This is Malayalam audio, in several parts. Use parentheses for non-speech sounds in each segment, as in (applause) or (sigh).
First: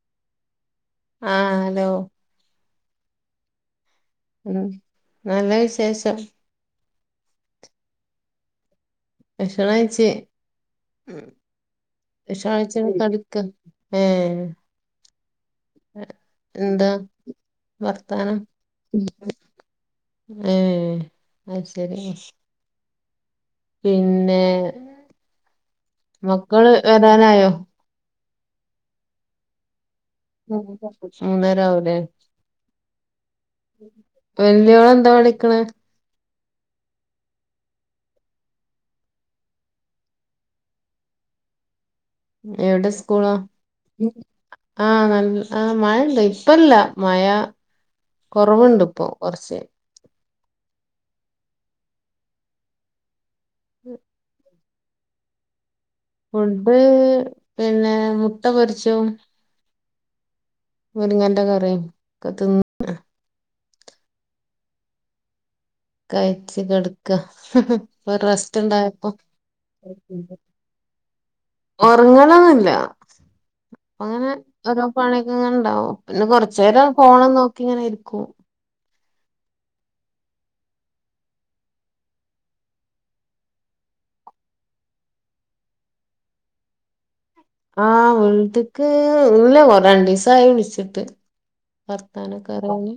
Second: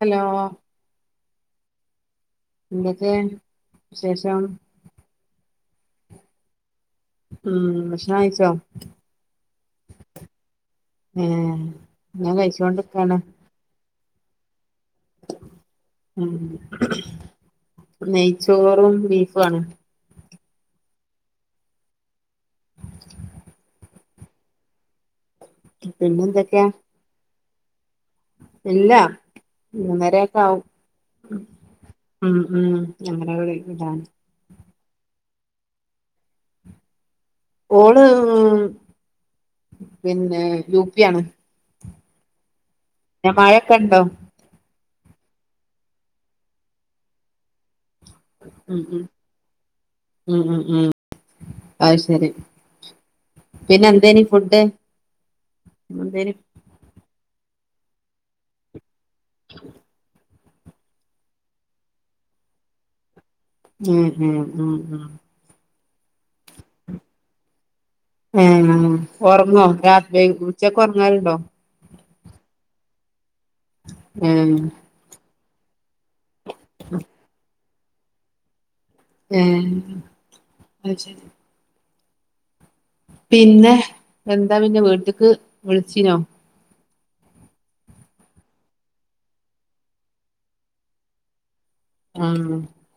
ഹലോ ആഹ് ഹലോ എന്തൊക്കെയാണ് ഉം നല്ല വിശേഷം ഉം ഭക്ഷണം കഴിച്ചോ? ഭക്ഷണം കയ്ച്ചി ഏഹ് ഞാൻ ഭക്ഷണം കൈച് കഴിച്ചോണ്ട്ക്കാണ് കടക്ക ഏഹ് ഉം എന്താ വർത്താനം നെയ്ച്ചോറും ബീഫും ആണ് ഏഹ് അയി ശരി പിന്നെ പിന്നെ എന്തൊക്കെയാ മക്കള് വരാനായോ ഇല്ല മൂന്നര മൂന്നര ആവൂലേ ഉം ഉം ഞങ്ങടെ അവിടെ ഇതാണ് വല്ലിയോള് എന്താ പഠിക്കണേ ഓള് പിന്നെ യുപി ആണ് എവിടെ സ്കൂളാ പിന്നെ മഴൊക്കെ ഉണ്ടോ ആഹ് നല്ല ആഹ് മഴണ്ട് ഇപ്പല്ല മഴ ഉം കൊറവുണ്ട് ഉം ഇപ്പോ കൊറച്ച് ഉം ഉം ഉം അയ് ശരി പിന്നെ എന്തേനി ഫുഡ്ഡ് ഫുഡ്ഡ് പിന്നെ മുട്ട പൊരിച്ചതും ആണൊ മുരിങ്ങാന്റെ കറിയും ഒക്കെ തിന്നു ഉം ഉം ഉം ഉം കയിച്ച് കെട്ക്ക ഏഹ് ഉറങ്ങോ രാ വെയ് ഉച്ചക്ക് ഉറങ്ങറലുണ്ടോ ഉറങ്ങലൊന്നില്ല അങ്ങനെ ഏഹ് ഓരോ പണിക്ക ഇങ്ങനെ ഉണ്ടാവും പിന്നെ കൊറചേരം ഫോണും നോക്കി ഇങ്ങനെയിരിക്കും ഏഹ് അയി ശെരി പിന്നെ എന്താ പിന്നെ വീട്ട്ക്ക് വിളിചിനോ ആഹ് വീട്ട്ക്ക് ഇല്ല രണ്ടിസായി വിളിച്ചിട്ട് വർത്താനൊക്കറയാന്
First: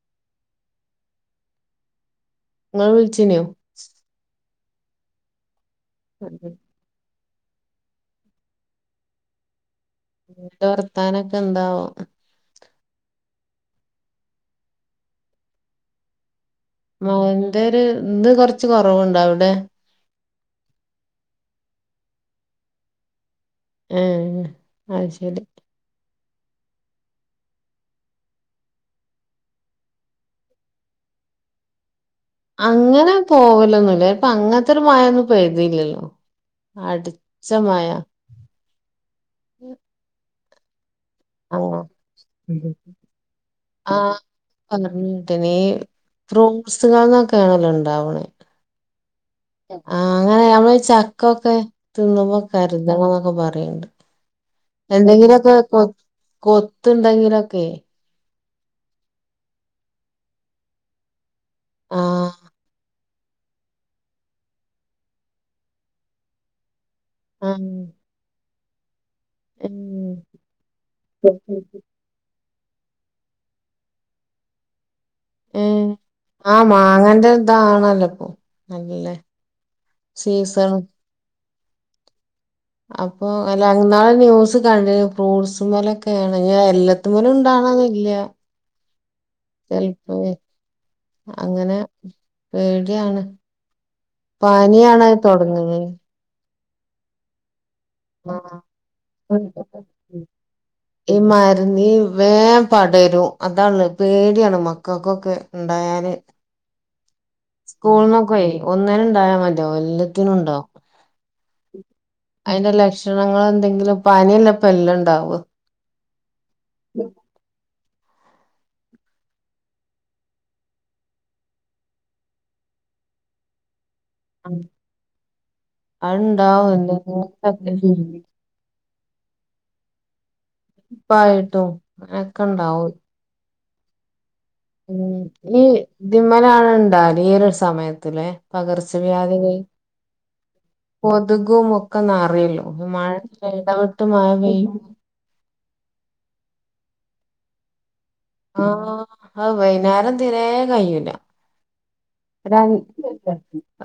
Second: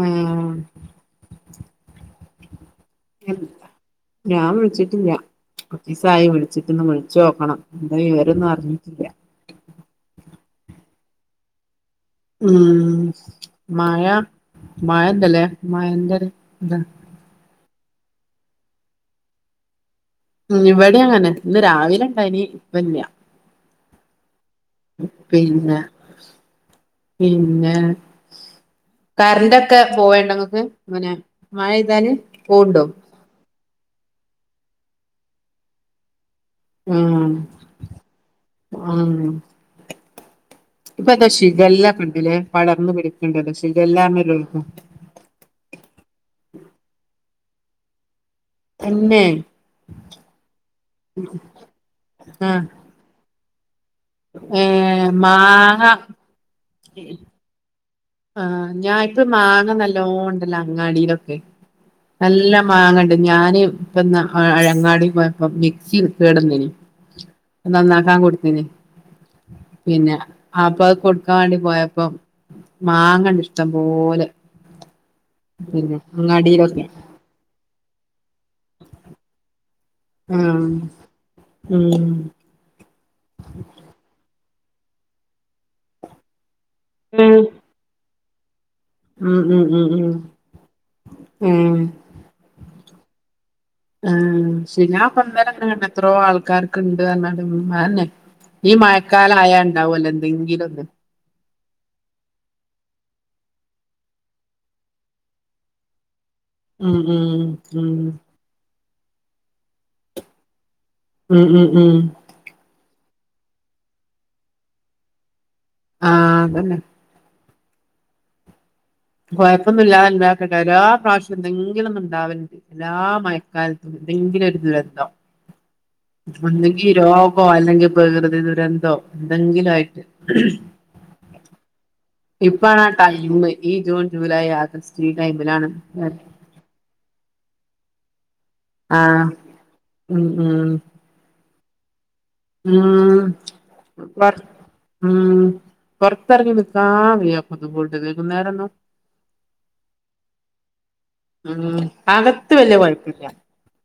ഉം ഇങ്ങള് വിളിച്ചീനോ ഞാൻ വിളിച്ചിട്ടില്ല കൊറച്ചിസായി ന്റെ വിളിച്ചിട്ടന്ന വിളി ച്ചോക്കണം എന്താ വിവരൊന്നും അറിഞ്ഞിട്ടില്ല എന്നിട്ട് വർത്താനൊക്കെ എന്താവോ ഉം മഴ മഴണ്ടല്ലേ മഴന്റൊരു ഇത് മഴന്റൊര് ഇന്ന് കൊറച്ച് കൊറവുണ്ട് അവിടെ ഉം ഇവിടെ അങ്ങനെ ഇന്ന് രാവിലെ ഉണ്ടായിനി ഇപ്പല്യാ ഏഹ് അയ് ശരി പിന്നെ പിന്നെ കറന്റ്ക്കെ പോവൽണ്ടങ്ങക്ക് അങ്ങനെ മഴയ്താല് അങ്ങനെ പോവലൊന്നുല്ല ഇപ്പൊ അങ്ങൻത്തൊരു മഴൊന്നും പെയ്തീല്ലല്ലോ ഉം ഉം ഇപ്പ ഏതോ ആഹ് ശിഖല്ലകണ്ടിലെ ഉം പടർന്നു പിടിക്ക്‌ണ്ടല്ലോ ശിഖല്ലാർഞ്ഞ രോഗം ഈ ഫ്രൂട്ട്സുകൾന്നൊക്കെയാണല്ലോ ഉണ്ടാവണേ തന്നെ ആഹ് അങ്ങനെ നമ്മള് ചക്കൊക്കെ തിന്നുമ്പോ ആഹ് കരുതണം എന്നൊക്കെ പറയണ്ട് ഏഹ് എന്തെങ്കിലൊക്കെ കൊ മാങ്ങ കൊത്ത്ണ്ടെങ്കിലൊക്കെ ആഹ് ഞാൻ ഇപ്പയീ മാങ്ങ നല്ലോ ഇണ്ടല്ലോ അങ്ങാടിയിലൊക്കെ ആഹ് നല്ല മാങ്ങണ്ട് ഞാന് ഇപ്പെന്ന് അങ്ങാടി പോയപ്പം മിക്സി കേട് വന്നീനി ആഹ് അത് നന്നാക്കാൻ കൊടുത്തീനി ഉം പിന്നെ അപ്പൊ അത് കൊടുക്കാൻ വേണ്ടി പോയപ്പം മാങ്ങണ്ട് ഇഷ്ട്ടം പോലെ ഏഹേ പിന്നെ ആഹ് അങ്ങാടിയിലൊക്കെ മാങ്ങന്റെ ഇതാണല്ലോ ഇപ്പൊ നല്ലേ ആഹ് ഉം അപ്പൊ അല്ല ഇന്നാള് ഒരു ന്യൂസ് കണ്ടീനി ഫ്രൂട്ട്സ്മ്മല് ഒക്കെ ഏണ് ഇഞ്ഞ് അത് എല്ലത്ത്മ്മലും ഇണ്ടാവണംന്നില്ല ഉം ഉം ഉം ഉം അങ്ങനെ ഏഹ് പേടിയാണ് ആഹ് ശരി പനിയാണ് അത്ന് ഞാൻപ്പ ഇന്നലെ ഇങ്ങനെ തൊടങ്ങ്ണെ കണ്ട് എത്രോ ആൾക്കാർക്ക് ഇണ്ട് പർഞ്ഞാട്ട് ഉം അതന്നെ ആഹ് ഈ ഉം. മഴക്കാലായാ ഇണ്ടാവൊല്ലോ എന്തെങ്കിലൊന്ന് ഈ മരുന്ന് ഈ വേം പടരും അതാണ് പേടിയാണ് മക്കക്കൊക്കെ ഇണ്ടായാല് ഉം ഉം ഉം സ്കൂൾന്നൊക്കെ ഒന്നിന് ഇണ്ടായ മരിയാവും എല്ലാത്തിനും ഇണ്ടാവും ഉം ഉം ഉം അയിന്റെ ലക്ഷണങ്ങള് എന്തെങ്കിലും പനിയല്ലെ ഇപ്പൊ എല്ലുംണ്ടാവ ആഹ് അതന്നെ കൊഴപ്പൊന്നും ഇല്ലാത ഇല്ലാതക്കട്ടെ എല്ലാ പ്രാവിശ്യം എന്തെങ്കിലൊന്ന് ഇണ്ടാവലുണ്ട് എല്ലാ മഴക്കാലത്തും എന്തെങ്കിലൊരു ദുരന്തം അത്ണ്ടാവും ഒന്നെങ്കി എന്തെങ്കിലും രോഗോ, അല്ലെങ്കില് പ്രകൃതി ദുരന്തോ, എന്തെങ്കിലു ആയിട്ട് നിപ്പായിട്ടും ഇപ്പാണ് ആ ടൈമ് ഈ ജൂൺ ജൂലൈ ആഗ ഉം ഈ ഇതിമ്മലാണ് അത് ഇണ്ടാവല് ഈ ഒരു സമയത്തിലെ? പകർച്ച ആഹ് വ്യാധികൾ ഉം ഉം കൊതുകും ഒക്കെ നറിയല്ലോ ഉം മഴ ഇടവിട്ട് മഴ വർ പെയ് ഉം പൊറത്തറങ്ങി നിക്കാൻ വയ്യ (unintelligible) വൈകുന്നേരം ആഹ് ഹാവൂ വൈന്നേരം തിരേ കയ്യൂല ഉം അകത്ത് വല്ല്യ കൊഴപ്പല്യ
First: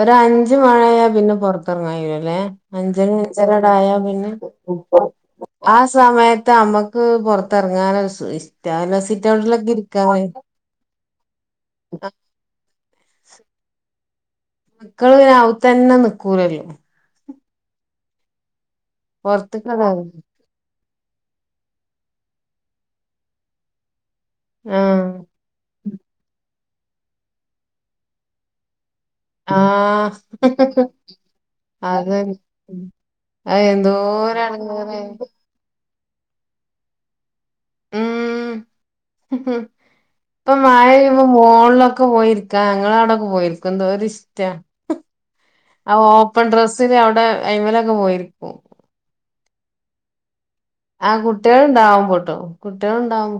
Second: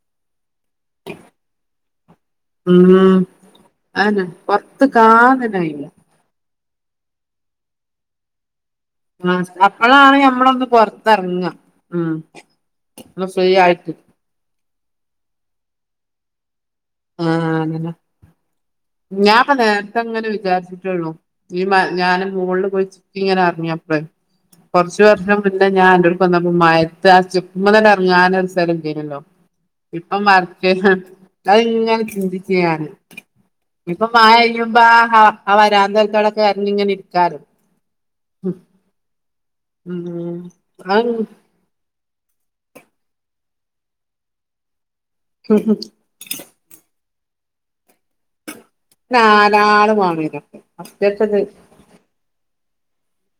ഒര് അഞ്ച് അഞ്ച് മണി ആയാ പിന്നെ പൊറത്ത് എറങ്ങാൻ കഴിയൂലല്ലേ ഉം അഞ്ചണി അഞ്ചരാണ്ട് ആയാ അതന്നെ പിന്നെ പൊറത്ത്ക്കാൻ തന്നെ ആ കയ്യൂല സമയത്ത് അമ്മക്ക് പൊറത്ത് എറങ്ങാനൊരു ഇഷ്ട്ട നല്ല സു ആഹ് അപ്പഴാണ് ഞമ്മളൊന്ന് പൊറത്ത് എറങ്ങ ആ ഉം ഒന്ന് ഫ്രീയായിട്ട് മക്കള് പിന്നെ ഔത്തന്നെ നിക്കൂലല്ലോ? ആഹ് അങ്ങനെ ഞാൻ ഇപ്പൊ പൊറത്ത്ക്കതാ നേരത്തെ ഇങ്ങനെ വിചാരിച്ചിട്ടൊള്ളൂ ഈ മഴ ഞാന് മോളില് പോയി ചിക്കിയിങ്ങനെ എറങ്ങിയപ്പഴേ കൊറച്ച് ആഹ് വർഷം മുന്നെ ഞാൻ അന്റോട്ക്ക് വന്നപ്പോ മഴത്ത് ആ സ്റ്റെപ്പ്മ്മെന്ന് തന്നെ എറങ്ങാനൊരു സ്ഥലം ഇല്ലേനിയല്ലോ? ആഹ് ഇപ്പം വർ (unintelligible) ഇങ്ങനെ അതന്നെ ചിന്തിച്ച് ഞാന് അത് ഇപ്പൊ മഴ എന്തോര് പെയ്യുമ്പം എടങ്ങേറ് ആ ഹാ ആ വരാന്ത അൻക്ക് അവിടെ കേറിങ്ങനെ ഇരിക്കാലോ ഉം ഉം ഉം ഇപ്പ മഴ അത് പെയ്യുമ്പോ മോണിലൊ ലൊക്കെ പോയിരിക്കാ ഞങ്ങള് അവിടൊക്കെ പോയിരിക്കും എന്തോര് ഇഷ്ട്ട ഉം ഹം ആ ഓപ്പൺ ടെസ്സില് അവിടെ അയിമലൊക്കെ പോയി ഇരിക്കും നാലാള് (unintelligible) ആഹ് കുട്ടികള് ഉണ്ടാവും (unintelligible) കുട്ടികള് ഉണ്ടാവും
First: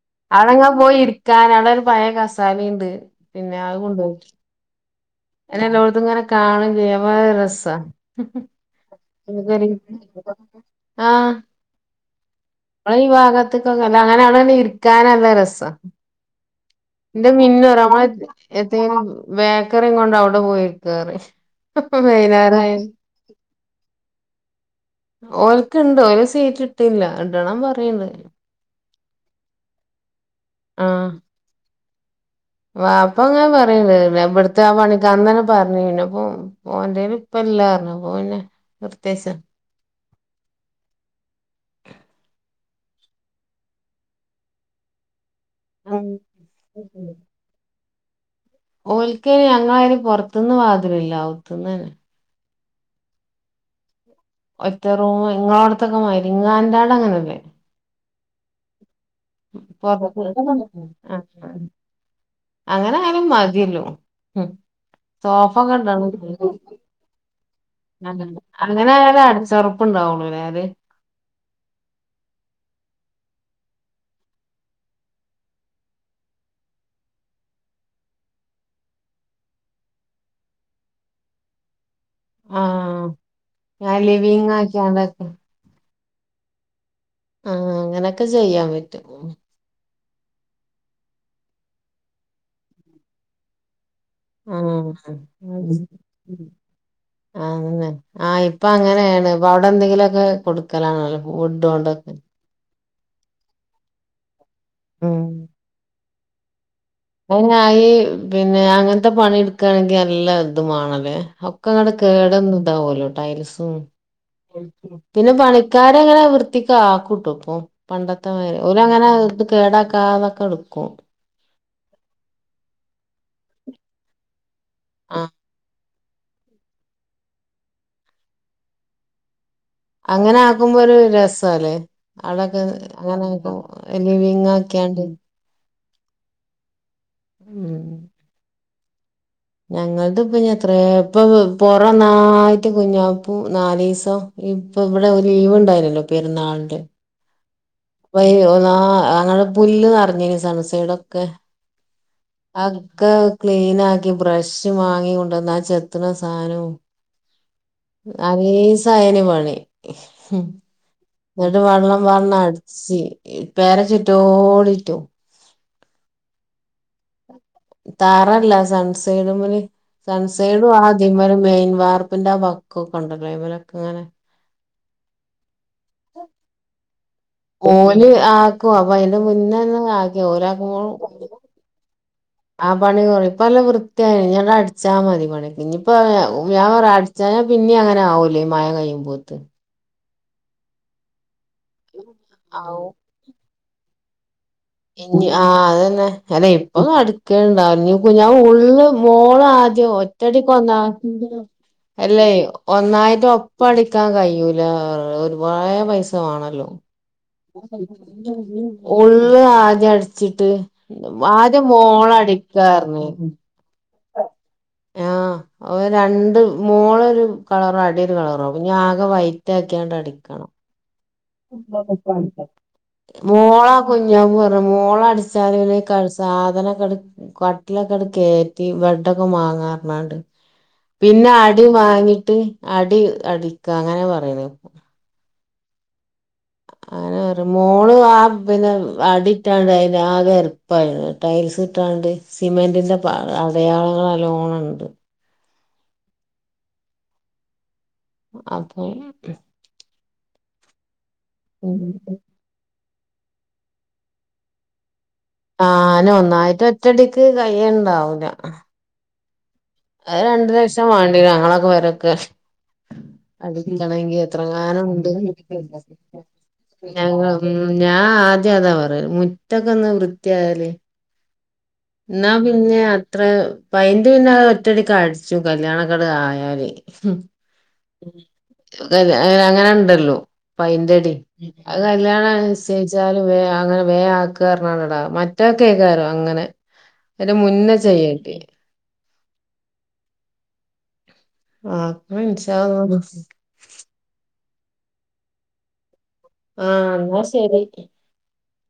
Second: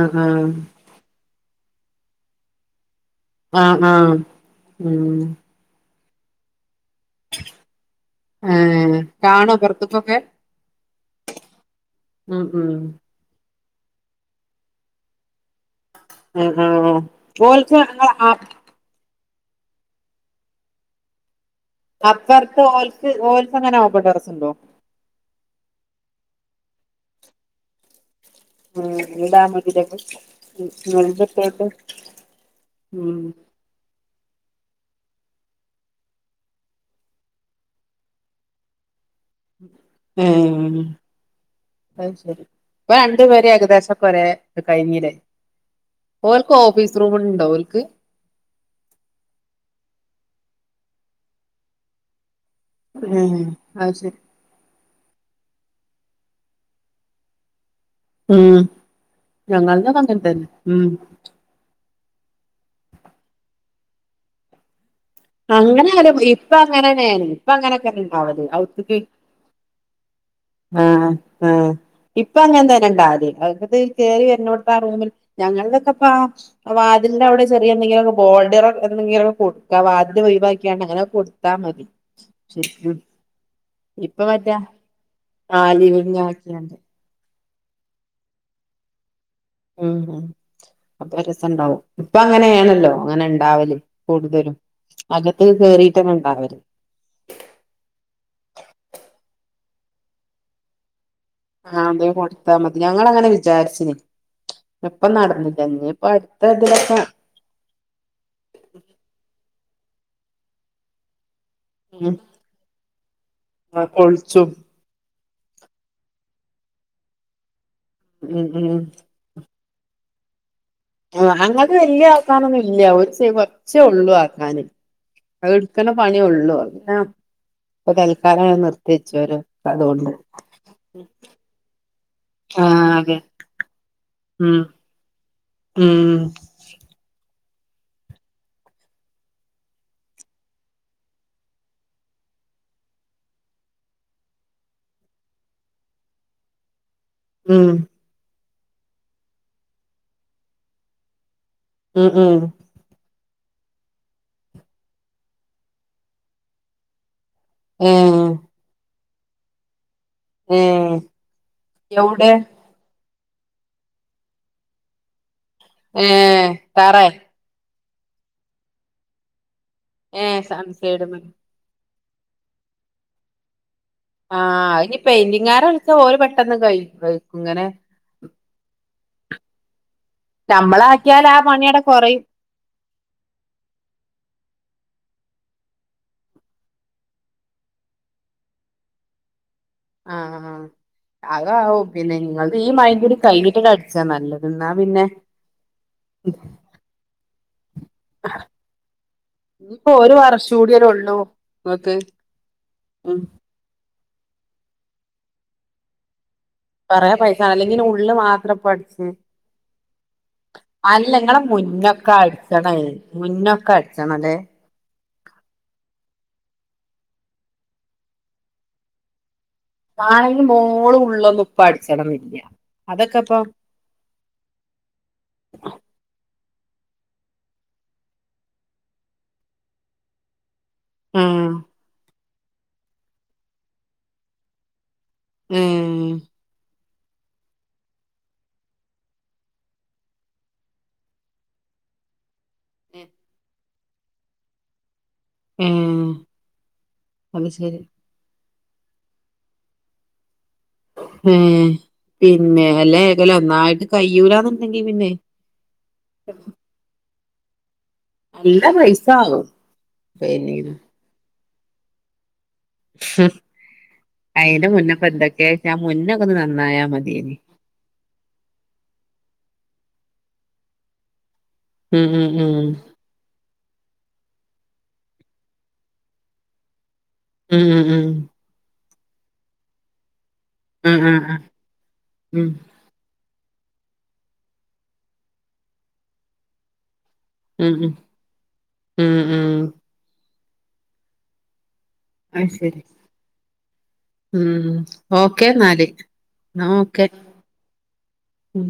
ആഹ് അവിടെങ്ങാനും പോയി ഇരിക്കാൻ അവിടെ ഒരു പഴയ കസാരയുണ്ട് ആഹ് ആഹ് ഉം അങ്ങനെ എല്ലോടത്തും ഇങ്ങനെ കാണുവേയും ചെയ്യാം ഭയങ്കര രസവാ ഏഹ് കാണോ പൊറത്ത്ക്കൊക്കെ (unintelligible) ആഹ് ഉം ഉം നമ്മടെ ഈ ഭാഗത്തൊക്കെ അങ്ങനെ അവിടെ തന്നെ ഇരിക്കാൻ നല്ല രസവാ ആഹ് ആഹ് ഓൽക്ക് ഇങ്ങളെ അ (unintelligible) (unintelligible) ബേക്കറിയും കൊണ്ട് അവിടെ പോയിരിക്കാ പറയും അപ്പറത്ത് വൈന്നേരായാല് ഓൽക്ക് ഓൽക്ക്‌ അങ്ങനെ അപ്പൊ ടെറസുണ്ടോ? ഓൽക്കുണ്ട് ഓല് സീറ്റ് ഇട്ടില്ല ഇടണം പറയണ്ട് ആഹ് (unintelligible) വാപ്പ ഇങ്ങനെ പറയണ്ട് ഇവി ത്തെ പണിക്ക് അന്ന് തന്നെ പറഞ്ഞീന് ഇപ്പൊ ഓന്റെ കൈയിൽ ഇപ്പ ഇല്ലാ പറഞ്ഞ് ഓന് നിർത്തിവെച്ച ഉം അത് ശരി ഇപ്പ രണ്ട്‌ പേര് ഏകദേശം ഒക്കെ ഒരേ കഴിഞ്ഞില്ലേ ഓൽക്ക് ഓഫീസ് റൂമ് ഉണ്ടോ ഓൽക്ക് ഓൽക്ക്‌ (unintelligible) പുറത്തൂന്ന് വാതിലില്ല അകത്തൂന്ന് ഉം അത് ശെരി ഒറ്റ റൂമ് ഇങ്ങടെ അടുത്തൊക്കെ (unintelligible) അങ്ങനെയല്ലേ ഉം ഞങ്ങളുടേത് അങ്ങനെ പൊറത്ത് തന്നെ ഉം ആഹ് അങ്ങനെ ആയാലും മതിയല്ലോ ഉം അങ്ങനെ ആയാലും ഇപ്പ (unintelligible) അങ്ങനെന്നെയാണ് ഇപ്പ അങ്ങനെയൊക്കെ ഉണ്ടാവല് അങ്ങനെ അവത്തക്ക് ആണേലെ അടിച്ചൊറ പ്പ് ഉണ്ടാവൂള്ളല്ലേ അത് ആഹ് ആഹ് ഇപ്പൊ അങ്ങനെ തന്നെ ഇണ്ടോ (unintelligible) കേറി വരുന്നിടത്ത് ആ റൂമില് ഞങ്ങൾതൊക്കെ ഇപ്പ വാതിലിന്റെ അവിടെ ചെറിയ എന്തെങ്കിലുമൊക്കെ ബോർഡർ എന്തെങ്കിലൊക്കെ കൊടുക്കാ വാതി ല് ഒഴിവാക്കിങ്ങാണ്ട് അങ്ങനെ അങ്ങ് കൊടുത്താൽ മതി ആഹ് ഞാൻ ഇപ്പ ലിവിങ് മറ്റേ ആക്കിയാണ്ടൊക്കെ (unintelligible) ആക്കിയാണ്ട് ആഹ് അങ്ങനെയൊക്കെ ചെയ്യാൻ പറ്റും ഉം അപ്പൊ രസം ഉണ്ടാവും ഇപ്പ അങ്ങനെയാണല്ലോ അങ്ങനെ ഉണ്ടാവല് കൂടുതലും അകത്ത് കേറീട്ടാണ് ഉണ്ടാവല് ആണല്ലേ ആഹ് ഇപ്പൊ അങ്ങനെയാണ് ഇപ്പ അവിടെ എന്തെങ്കിലുമൊക്കെ കൊടു ക്കലാണല്ലോ കൂ ആഹ് അത് കൊടുത്താ മതി ഞങ്ങളങ്ങനെ വിചാരിച്ചിന് അപ്പം നടന്നില്ല ഇനിയും ഒറ്റ ദിവസം ഈ പിന്നെ അങ്ങനത്തെ പണി എടുക്കാണെങ്കിൽ നല്ലാം ഇതുമാണല്ലേ ക്കെ അങ്ങട് ഉം കേട് വന്ന് ഇതാവൂല്ലോ ടൈൽസും കൊഴിച്ചും പിന്നെ പണിക്കാര് അങ്ങനെ വൃത്തിക്ക്‌ ആക്കൂട്ടോ ഇപ്പൊ പണ്ടത്തെ ഉം മാതിരി ഉം ഓലങ്ങനെ ഇത് കേടാക്കാതെ ഒക്കെ എടുക്കും ആഹ് ഞങ്ങൾത് വല്യ ആക്കാനൊന്നും ഇല്ല ഒരു കുറച്ചേ ഉള്ളൂ ആക്കാന് ആഹ് അത് എടു ക്കലെ പണിയൊള്ളൂ അങ്ങനെ ഇപ്പൊ തൽക്കാലം നിർത്തി വെച്ച് ഓരോ അതുകൊണ്ട് അങ്ങനെ ആക്കുമ്പോ ഒരു രസവല്ലേ ആളൊക്കെ ആഹ് അതെ അങ്ങനെയൊക്കെ ലിവിങ്ങ് ഉം ആക്കിയാണ്ട് ഉം ഉം ഞങ്ങൾത് ഇപ്പെനിത്രേ ഇപ്പ ഇപ്പൊ പൊറന്നായിട്ട് കുഞ്ഞപ്പൂ നാലീസം ഇപ്പൊ ഇവിടെ ലീവ് ഉണ്ടായിരുന്നല്ലോ പെരുന്നാളിന്റെ ഉം ഇപ്പയ് ഒന്നാ അങ്ങട് പുല്ല് നറഞ്ഞിനിം സൺസൈടൊക്കെ ഉം ഉം അഹ് ഒക്കെ ക്ലീൻ ആക്കി ബ്രഷ് വാങ്ങി കൊണ്ട് വന്നാ ചെത്തണ സാനവും ഏഹ് ആറീസം അതെയ്നിം പണി ഏഹ് എന്നിട്ട് വെള്ളം എവിടെ പാർന്ന് അട്ച്ച് ച്ച് ഏഹ് പെര ചുറ്റോട് ചുറ്റും ഏഹ് തറേ? തറല്ല സൺസൈട്മ്മല് ഏ സൺസൈഡും സൺസൈഡ് മെ ആതിമ്മലും മെയിൻ വർപ്പിന്റെ വക്കും ക്കും ഒക്കെ ഇണ്ടല്ലോ അയ്മലൊക്കെ ഇങ്ങനെ ആഹ് അഹ് ഇനി പെയിന്റിങ്ങാരെ വിളിക്കോ ഓര് പെട്ടെന്ന് കഴി കഴിക്കും ഇങ്ങനെ ഓല് ആക്കും അപ്പൊ അയ്ന്റെ മുന്നേന്നെ ആക് നമ്മളാക്കിയാല് ആ പണി അവിടെ കൊറയും. ആ പണി കൊറയും ഇപ്പ നല്ല വൃത്തിയായി ഇഞ്ഞി ആണ്ട് അടിച്ചാ മതി പണി ഇനിയിപ്പ ഞാൻ പറയാ അടി അട്ച്ചാഞ്ഞ പിന്നെ അങ്ങനെ ആവൂലെ ഈ മഴ കഴിയുമ്പോത്ത്? ആഹ് ആഹ് അത് ആവും പിന്നെ ഇങ്ങൾത് ഈ ആവും മഴേം കൂടി കഴിഞ്ഞിട്ടണ് അടിച്ചാ നല്ലത്. എന്നാ പിന്നെ ഇഞ്ഞി ആ അതന്നെ അല്ല ഇപ്പൊ അടിക്കലുണ്ടാവില്ല ഇഞ്ഞി (unintelligible) ഉള്ള് മോള് ഇനിയിപ്പോ ആദ്യം ഒരു ഒറ്റടിക്ക് വർഷം ഒന്നാ കൂടിയല്ലേ ഉള്ളൂ ഇങ്ങക്ക് അല്ലേയ് ഉം ഒന്നായിട്ട് ഒപ് ഒപ്പടിക്കാൻ കഴിയൂല ഒരുപാട് പൈസ വേണല്ലോ. കൊറേ പൈ അല്ലങ്ങിനെ ഉള്ളള് മാത്രം ഇപ്പൊ അടിച്ചും ഉള്ള് ആദ്യം അടിച്ചിട്ട് അല്ല ഇങ്ങളെ ആദ്യം മുന്നൊക്കടി അട്ച്ചണെ മോളടിക്കാർഞ്ഞ് മുന്നൊക്കെ അട്ച്ചണം ലെ? ആഹ് അഹ് രണ്ടും മോളൊരു കളറാ അടിയൊരു കളറാ അപ്പഞ്ഞി ആകെ വൈ മാണെങ്കി മോളും ഉള്ളും മോള കുഞ്ഞാമ്മു പറഞ്ഞു മോള് അടിച്ചാലു (unintelligible) സാധനക്കട് കട്ടിലൊക്കെ അട് കേറ്റി ബെഡൊക്കെ വാങ്ങാ പർഞാണ്ട് പിന്നെ ആഹ് അടി വാങ്ങിട്ട് അടി അടിക്ക അങ്ങനെ പറയ്ണ് ഇപ്പൊ ഏഹ് അങ്ങനെ പറയും മോള് ആ പിന്നെ അടിറ്റാണ്ട് അയിന് ആകെ എരപ്പായി ടൈൽസ് ഇിട്ടാണ്ട് സിമെന്റിന്റെ പാ അടയാളങ്ങള് നല്ലോണം ഉണ്ട്. ഏഹ് അത് ശരി. അപ്പം ഏഹ് പിന്നെ അല്ല (unintelligible) ഒന്നായിട്ട് കയ്യൂലന്നുണ്ടെങ്കി പിന്നെയ് ആഹ് ന ഒന്നായിട്ട് ഒറ്റടിക്ക് കൈയ്യുണ്ടാവും. നല്ല പൈസ ആകും. അത് രണ്ടു പിന്നീട് ലക്ഷം വാണ്ടി വരും ഞങ്ങളൊക്കെ പെരക്ക്‌. അത് കിട്ടണെങ്കി അയിന്റെ എത്രങ്ങാനും മുന്നപ്പ ഉണ്ട് എന്തൊക്കെയ വെച്ചാ (unintelligible) മുന്നൊക്കെ ഒന്ന് നന്നായാ മതിയേനി ഉം ഞാൻ ആദ്യം അതാ പറയ മുറ്റക്കൊന്ന് വൃത്തി ആയാലെയ് ഉം ഉം ഇന്നാ ഉം പിന്നെ അത്ര പയിന്റ് പിന്നെ അത് ഒറ്റടിക്ക് അടിച്ചും കല്യാണൊക്കെ ആയാല് ഉം ഉം ഉം. അങ്ങനെ ഉണ്ടല്ലോ, ഉം ഉം പൈന്റടി. ഉം അത് കല്യാണംഅനുസരിച് ജ്ജാല് വേ അങ്ങനെ വേ ആക്ക് പറഞ്ഞാളെടാ, മറ്റാൾക്കേകാരം അങ്ങനെ. അത് ഉം ഉം മുന്നേ ഉം ചെയ്യണ്ടെ ഉം ഉം. ആഹ് അത് ശരി, ഉം, ഓക്കെ ന്നാല്. ആഹ്, ഓക്കെ. എന്നാ ശരി ഉം.